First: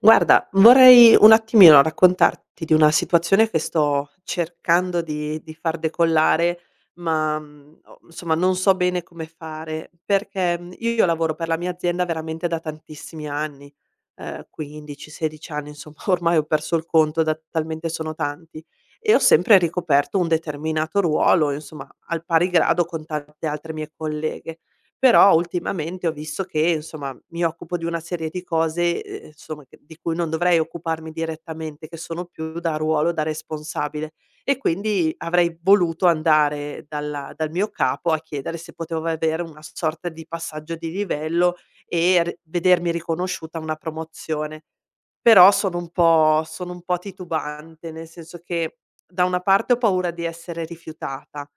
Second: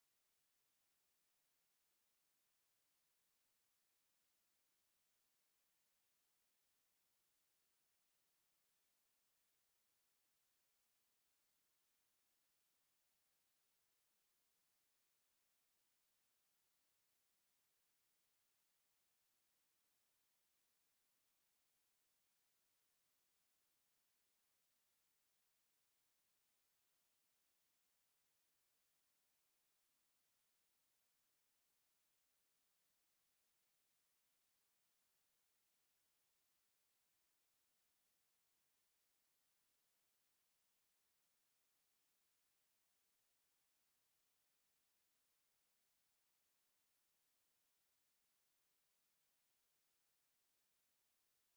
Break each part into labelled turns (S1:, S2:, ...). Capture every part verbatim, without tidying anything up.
S1: Guarda, vorrei un attimino raccontarti di una situazione che sto cercando di di far decollare, ma, mhmm, o insomma non so bene come fare, perché, mhmm, io lavoro per la mia azienda veramente da tantissimi anni, ehm, quindici, sedici anni, insomma ormai ho perso il conto da talmente sono tanti, e ho sempre ricoperto un determinato ruolo, insomma al pari grado con tante altre mie colleghe. Però ultimamente ho visto che, insomma, mi occupo di una serie di cose, ehm, insomma, che di cui non dovrei occuparmi direttamente, che sono più da ruolo, da responsabile. E quindi avrei voluto andare dalla dal mio capo a chiedere se potevo avere una sorta di passaggio di livello e r vedermi riconosciuta una promozione. Però sono un po' sono un po' titubante, nel senso che da una parte ho paura di essere rifiutata.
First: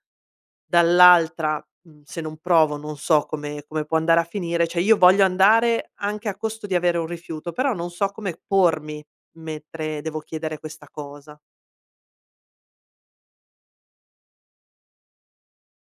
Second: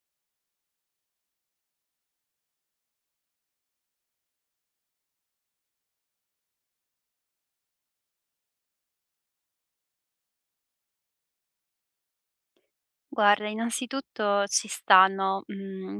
S1: Dall'altra, mhmm, se non provo non so come come può andare a finire, cioè io voglio andare anche a costo di avere un rifiuto, però non so come pormi mentre devo chiedere questa cosa.
S2: Guarda, innanzitutto ci stanno, mhmm,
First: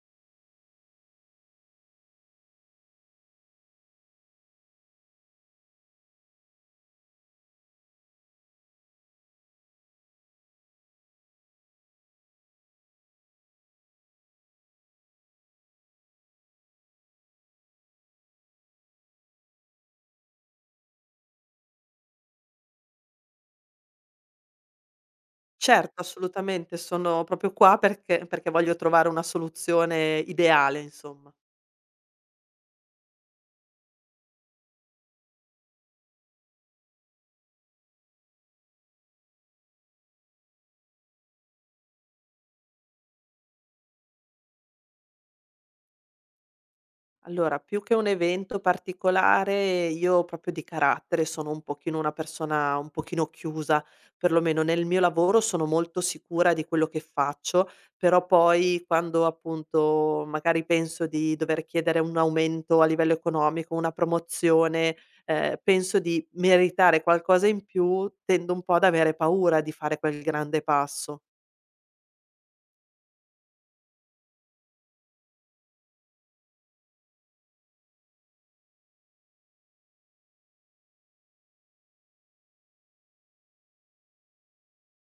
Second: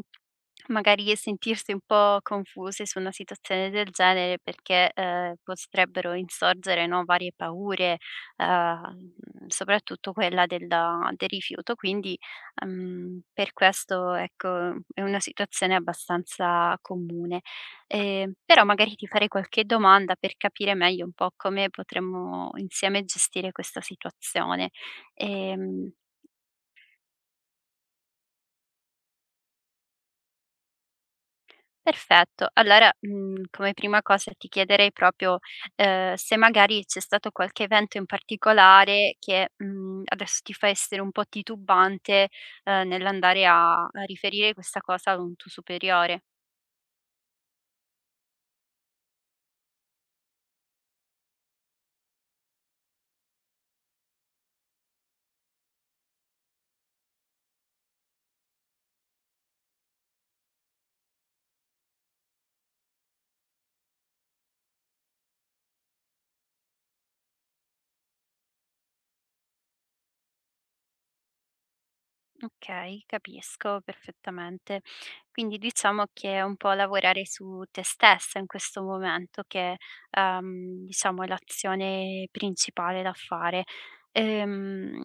S2: magari sentirsi un po' confuse su una situazione del genere perché, ehm, potrebbero insorgere, no, varie paure, ehm, soprattutto quella della del rifiuto. Quindi, uhm, per questo, ecco, è una situazione abbastanza comune. Ehm, però magari ti farei qualche domanda per capire meglio un po' come potremmo insieme gestire questa situazione. Ehm
S1: Certo, assolutamente, sono proprio qua perché perché voglio trovare una soluzione ideale, insomma.
S2: Perfetto. Allora, mhmm, come prima cosa ti chiederei proprio, ehm, se magari c'è stato qualche evento in particolare che, mhmm, adesso ti fa essere un po' titubante, ehm, nell'andare a a riferire questa cosa ad un tuo superiore.
S1: Allora, più che un evento particolare, io proprio di carattere sono un pochino una persona un pochino chiusa, perlomeno nel mio lavoro sono molto sicura di quello che faccio, però poi quando appunto magari penso di dover chiedere un aumento a livello economico, una promozione, eh, penso di meritare qualcosa in più, tendo un po' ad avere paura di fare quel grande passo.
S2: Okay, capisco perfettamente. Quindi diciamo che è un po' lavorare su te stessa in questo momento che, ehm, diciamo è l'azione principale da fare. Ehm,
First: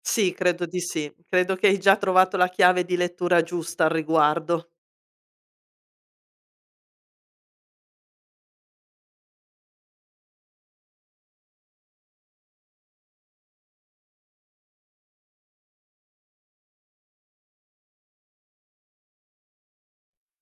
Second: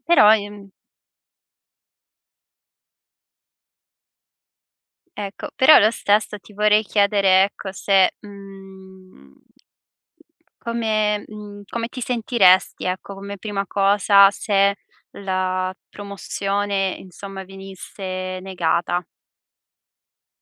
S1: Sì,
S2: però,
S1: credo
S2: ehm
S1: di sì, credo che hai già trovato la chiave di lettura giusta al riguardo.
S2: Ecco, però lo stesso ti vorrei chiedere, ecco, se, mhmm, come mhmm, come ti sentiresti, ecco, come prima cosa se la promozione, insomma, venisse negata?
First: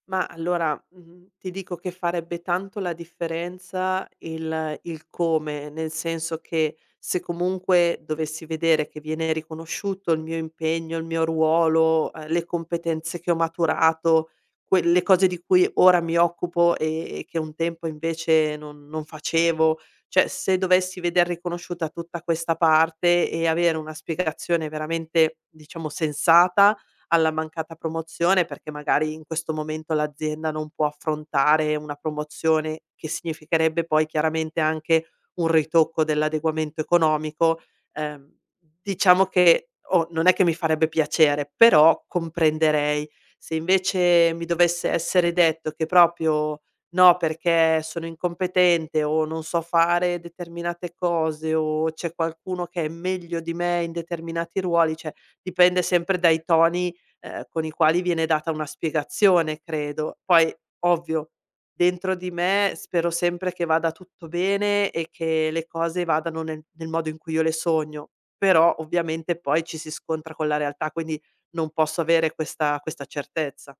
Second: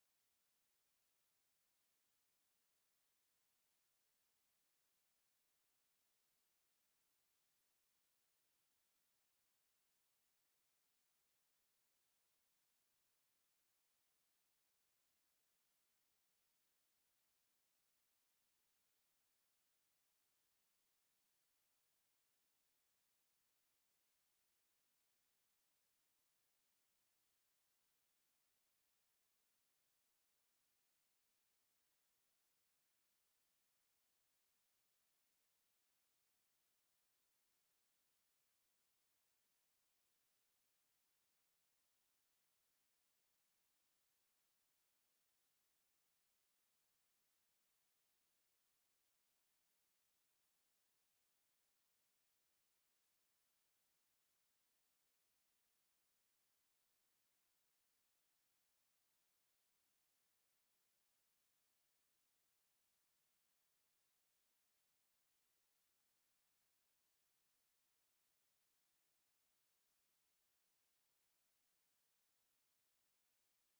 S1: Ma allora, mhmm, ti dico che farebbe tanto la differenza il il come, nel senso che se comunque dovessi vedere che viene riconosciuto il mio impegno, il mio ruolo, ehm, le competenze che ho maturato, quelle cose di cui ora mi occupo e e che un tempo invece non non facevo, cioè se dovessi veder riconosciuta tutta questa parte e avere una spiegazione veramente, diciamo, sensata alla mancata promozione, perché magari in questo momento l'azienda non può affrontare una promozione che significherebbe poi chiaramente anche un ritocco dell'adeguamento economico. Ehm, diciamo che oh, non è che mi farebbe piacere, però comprenderei. Se invece mi dovesse essere detto che proprio no, perché sono incompetente o non so fare determinate cose o c'è qualcuno che è meglio di me in determinati ruoli, cioè dipende sempre dai toni ehm, con i quali viene data una spiegazione credo. Poi ovvio, dentro di me spero sempre che vada tutto bene e che le cose vadano nel nel modo in cui io le sogno, però ovviamente poi ci si scontra con la realtà, quindi non posso avere questa questa certezza.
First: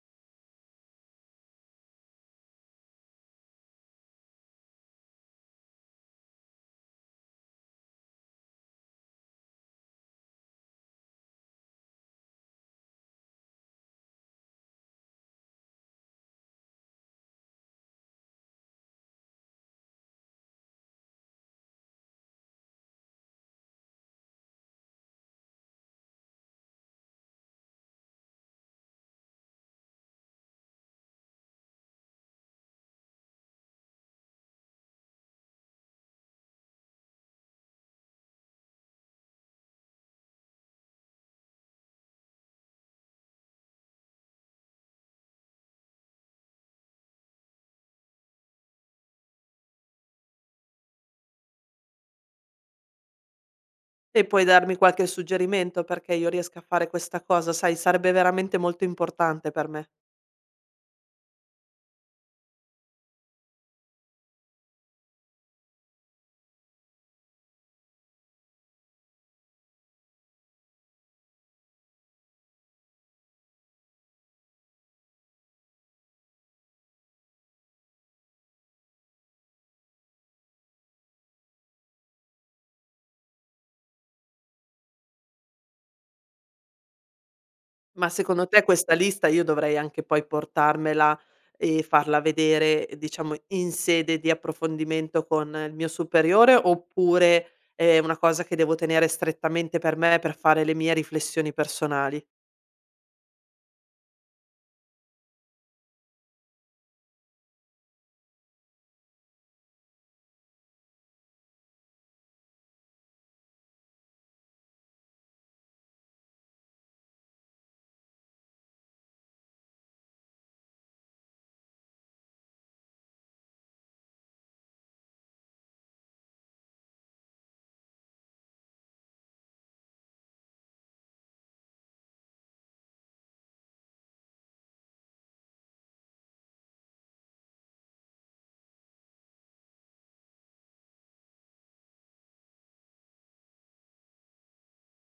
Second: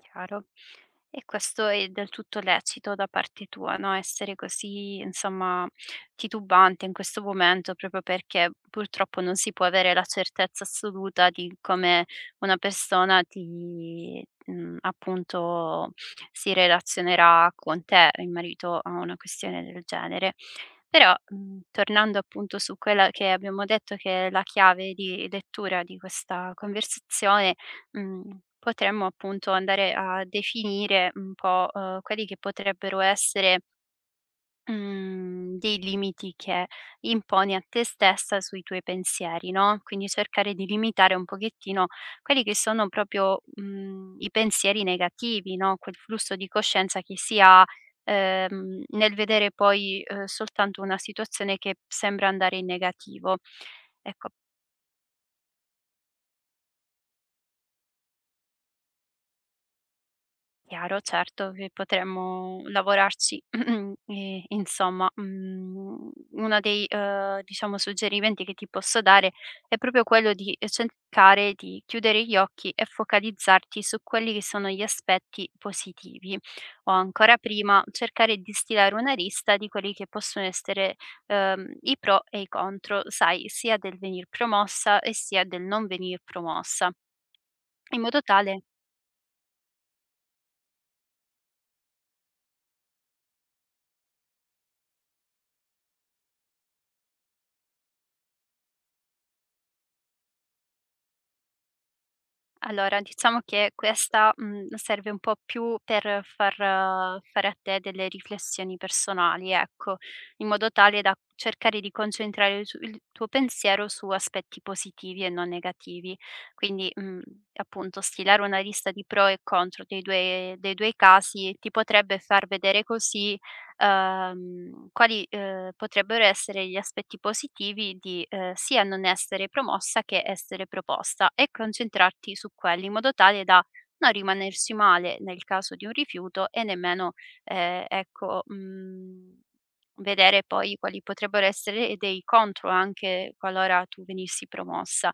S2: Chiaro. E questo è del tutto lecito da parte tua, no, essere così, insomma, titubante in questo momento, proprio perché purtroppo non si può avere la certezza assoluta di come una persona ti mhmm, appunto si relazionerà con te in merito a una questione del genere. Però, mhmm, tornando appunto su quella che abbiamo detto che è la chiave di lettura di questa conversazione. Mhmm, potremmo appunto andare a definire un po', uhm, quelli che potrebbero essere, mhmm, dei limiti che imponi a te stessa sui tuoi pensieri, no, quindi cercare di limitare un pochettino quelli che sono proprio, mhmm, i pensieri negativi, no, quel flusso di coscienza che si ha, ehm, nel vedere poi, uhm, soltanto una situazione che sembra andare in negativo.
S1: E
S2: Ecco.
S1: puoi darmi qualche suggerimento perché io riesca a fare questa cosa? Sai, sarebbe veramente molto importante per me.
S2: Chiaro, certo che potremmo lavorarci. E insomma, mhmm, uno dei, uhm, diciamo suggerimenti che ti posso dare è proprio quello di eh, cercare di chiudere gli occhi e focalizzarti su quelli che sono gli aspetti positivi, o ancora prima cercare di stilare una lista di quelli che possono essere, uhm, i pro e i contro, sai, sia del venir promossa e sia del non venir promossa, in
S1: Ma
S2: modo
S1: secondo te
S2: tale.
S1: questa lista io dovrei anche poi portarmela e farla vedere, diciamo, in sede di approfondimento con il mio superiore, oppure è una cosa che devo tenere strettamente per me per fare le mie riflessioni personali?
S2: Allora, diciamo che questa, mhmm, serve un po' più per far eh, fare a te delle riflessioni personali, ecco, in modo tale da cercare di concentrare il su il tuo pensiero su aspetti positivi e non negativi. Quindi, mhmm, appunto stilare una lista di pro e contro dei due dei due casi ti potrebbe far vedere così uhm, quali, uhm, potrebbero essere gli aspetti positivi di, ehm, sia non essere promossa che essere proposta e concentrarti su quelli, in modo tale da non rimanerci male nel caso di un rifiuto e nemmeno, ehm, ecco, mhmm, vedere poi quali potrebbero essere dei contro anche qualora tu venissi promossa.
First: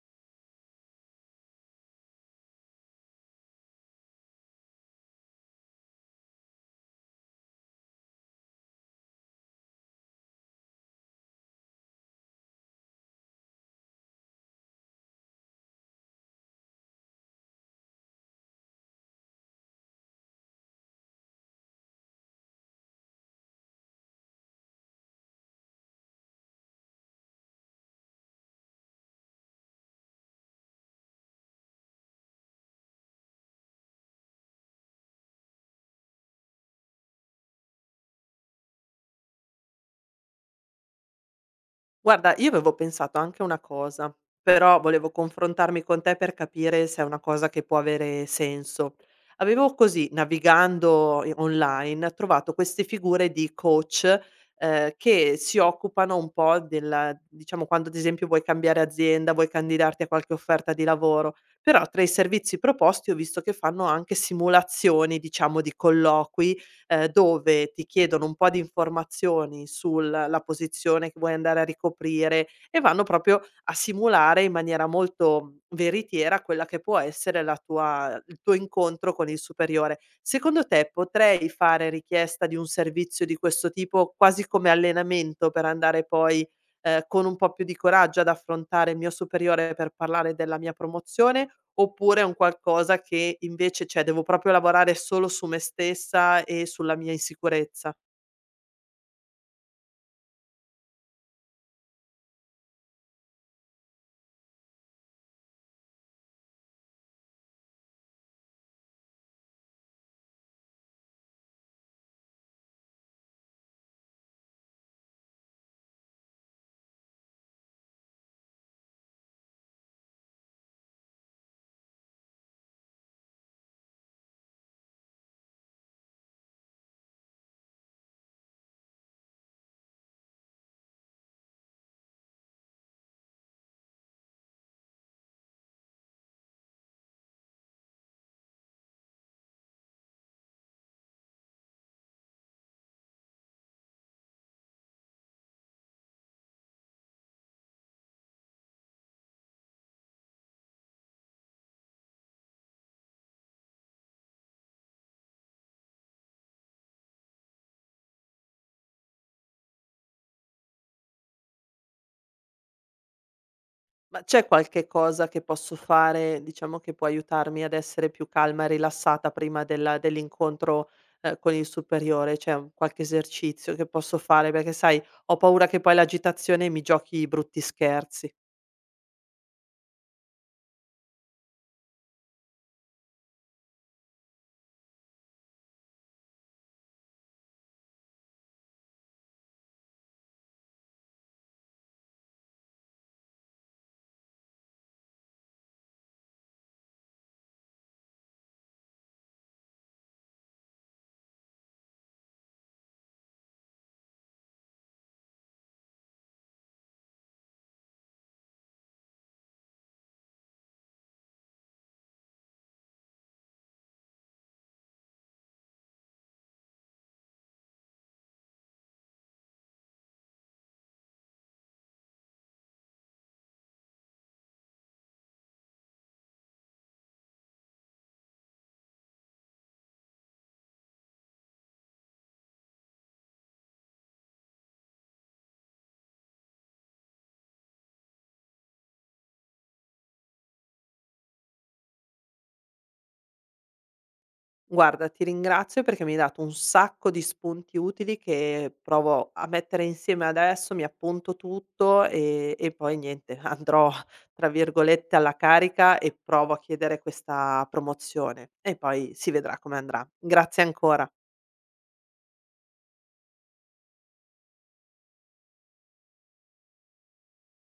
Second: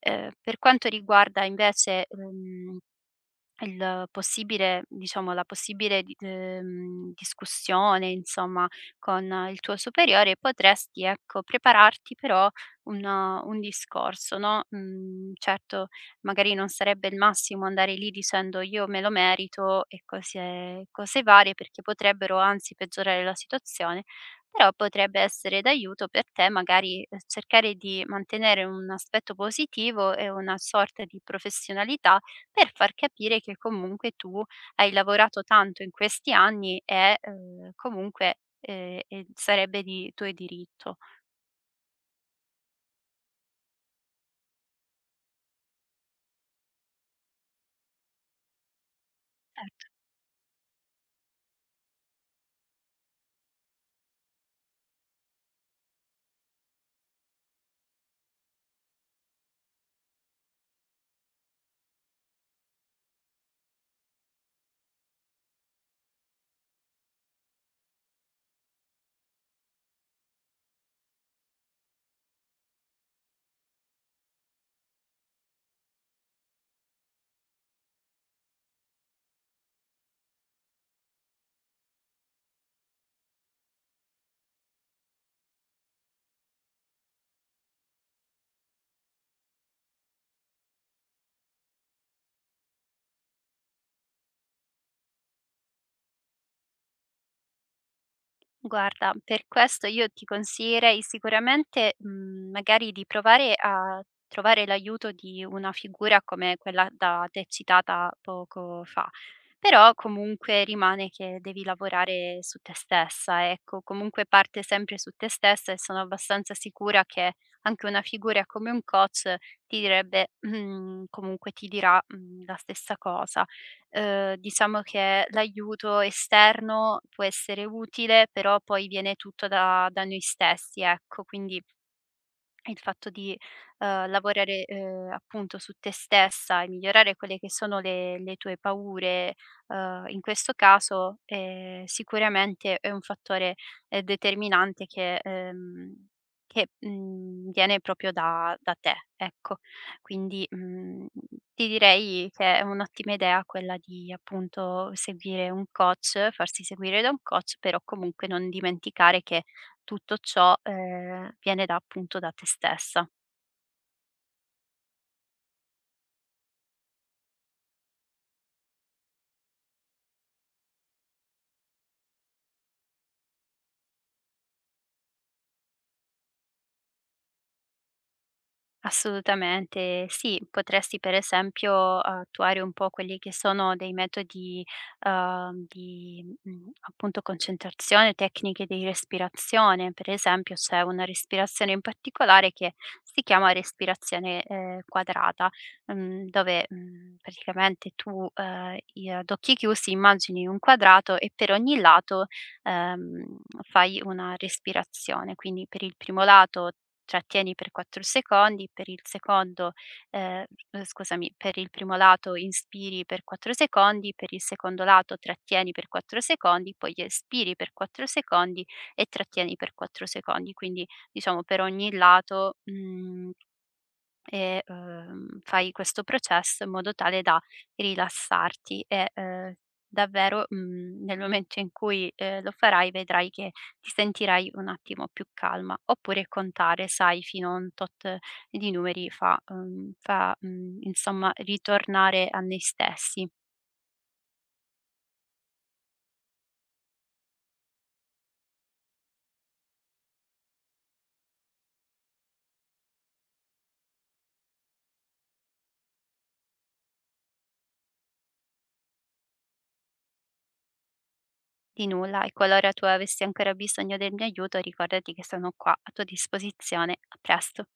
S2: Ehm, per quanto riguarda invece, uhm il possibile diciamo, la possibile di ehm, discussione, insomma, con il tuo superiore, potresti, ecco, prepararti però un uh, un discorso, no, mhmm, certo, magari non sarebbe il massimo andare lì dicendo: "Io me lo merito" e cose cose varie, perché potrebbero anzi peggiorare la situazione, però potrebbe essere d'aiuto per te magari, ehm, cercare di mantenere un aspetto positivo e una sorta di professionalità per far capire che comunque tu hai lavorato tanto in questi anni e, ehm, comunque, ehm, e sarebbe di tuo diritto.
S1: Guarda, io avevo pensato anche una cosa, però volevo confrontarmi con te per capire se è una cosa che può avere senso. Avevo così, navigando i- online, trovato queste figure di coach eh, che si occupano un po' della, diciamo, quando ad esempio vuoi cambiare azienda, vuoi candidarti a qualche offerta di lavoro, però tra i servizi proposti ho visto che fanno anche simulazioni, diciamo, di colloqui ehm, dove ti chiedono un po' di informazioni sulla posizione che vuoi andare a ricoprire e vanno proprio a simulare in maniera molto veritiera quella che può essere la tua il tuo incontro con il superiore. Secondo te potrei fare richiesta di un servizio di questo tipo, quasi come allenamento per andare poi, ehm, con un po' più di coraggio ad affrontare il mio superiore per parlare della mia promozione? Oppure è un qualcosa che invece cioè devo proprio lavorare solo su me stessa e sulla mia insicurezza.
S2: Guarda, per questo io ti consiglierei sicuramente, mhmm, magari di provare a trovare l'aiuto di una figura come quella da te citata poco fa. Però comunque rimane che devi lavorare su te stessa, ecco, comunque parte sempre su te stessa e sono abbastanza sicura che anche una figura come un coach ti direbbe comunque ti dirà, mhmm, la stessa cosa. Uhm, diciamo che l'aiuto esterno può essere utile, però poi viene tutto da da noi stessi, ecco, quindi il fatto di, ehm, lavorare, ehm, appunto su te stessa e migliorare quelle che sono le le tue paure, ehm, in questo caso, ehm, sicuramente è un fattore, ehm, determinante che ehm, che, mhmm, viene proprio da da te, ecco. Quindi, mhmm, ti direi che è un'ottima idea quella di, appunto, seguire un coach, farsi seguire da un coach, però comunque non dimenticare che tutto ciò, ehm, viene da appunto da te stessa.
S1: Ma c'è qualche cosa che posso fare, diciamo, che può aiutarmi ad essere più calma e rilassata prima della dell'incontro, ehm, con il superiore? C'è un qualche esercizio che posso fare? Perché sai, ho paura che poi l'agitazione mi giochi brutti scherzi.
S2: Assolutamente sì, potresti per esempio eh, attuare un po' quelli che sono dei metodi ehm, di mh, appunto concentrazione, tecniche di respirazione, per esempio c'è una respirazione in particolare che si chiama respirazione eh, quadrata, mm, dove mm, praticamente tu eh, i- ad occhi chiusi immagini un quadrato e per ogni lato ehm, fai una respirazione, quindi per il primo lato cioè tieni per quattro secondi, per il secondo ehm, uhm, scusami, per il primo lato inspiri per quattro secondi, per il secondo lato trattieni per quattro secondi, poi espiri per quattro secondi e trattieni per quattro secondi. Quindi diciamo per ogni lato, mhmm e, uhm, fai questo processo in modo tale da rilassarti e, ehm, davvero, mhmm, nel momento in cui, ehm, lo farai vedrai che ti sentirai un attimo più calma. Oppure contare, sai, fino a un tot di numeri fa uhm, fa, mhmm, insomma ritornare a noi stessi.
S1: Guarda, ti ringrazio perché mi hai dato un sacco di spunti utili che provo a mettere insieme adesso, mi appunto tutto e, e poi niente, andrò tra virgolette alla carica e provo a chiedere questa promozione e poi si vedrà come andrà. Grazie ancora.
S2: Di nulla e qualora tu avessi ancora bisogno del mio aiuto ricordati che sono qua a tua disposizione. A presto.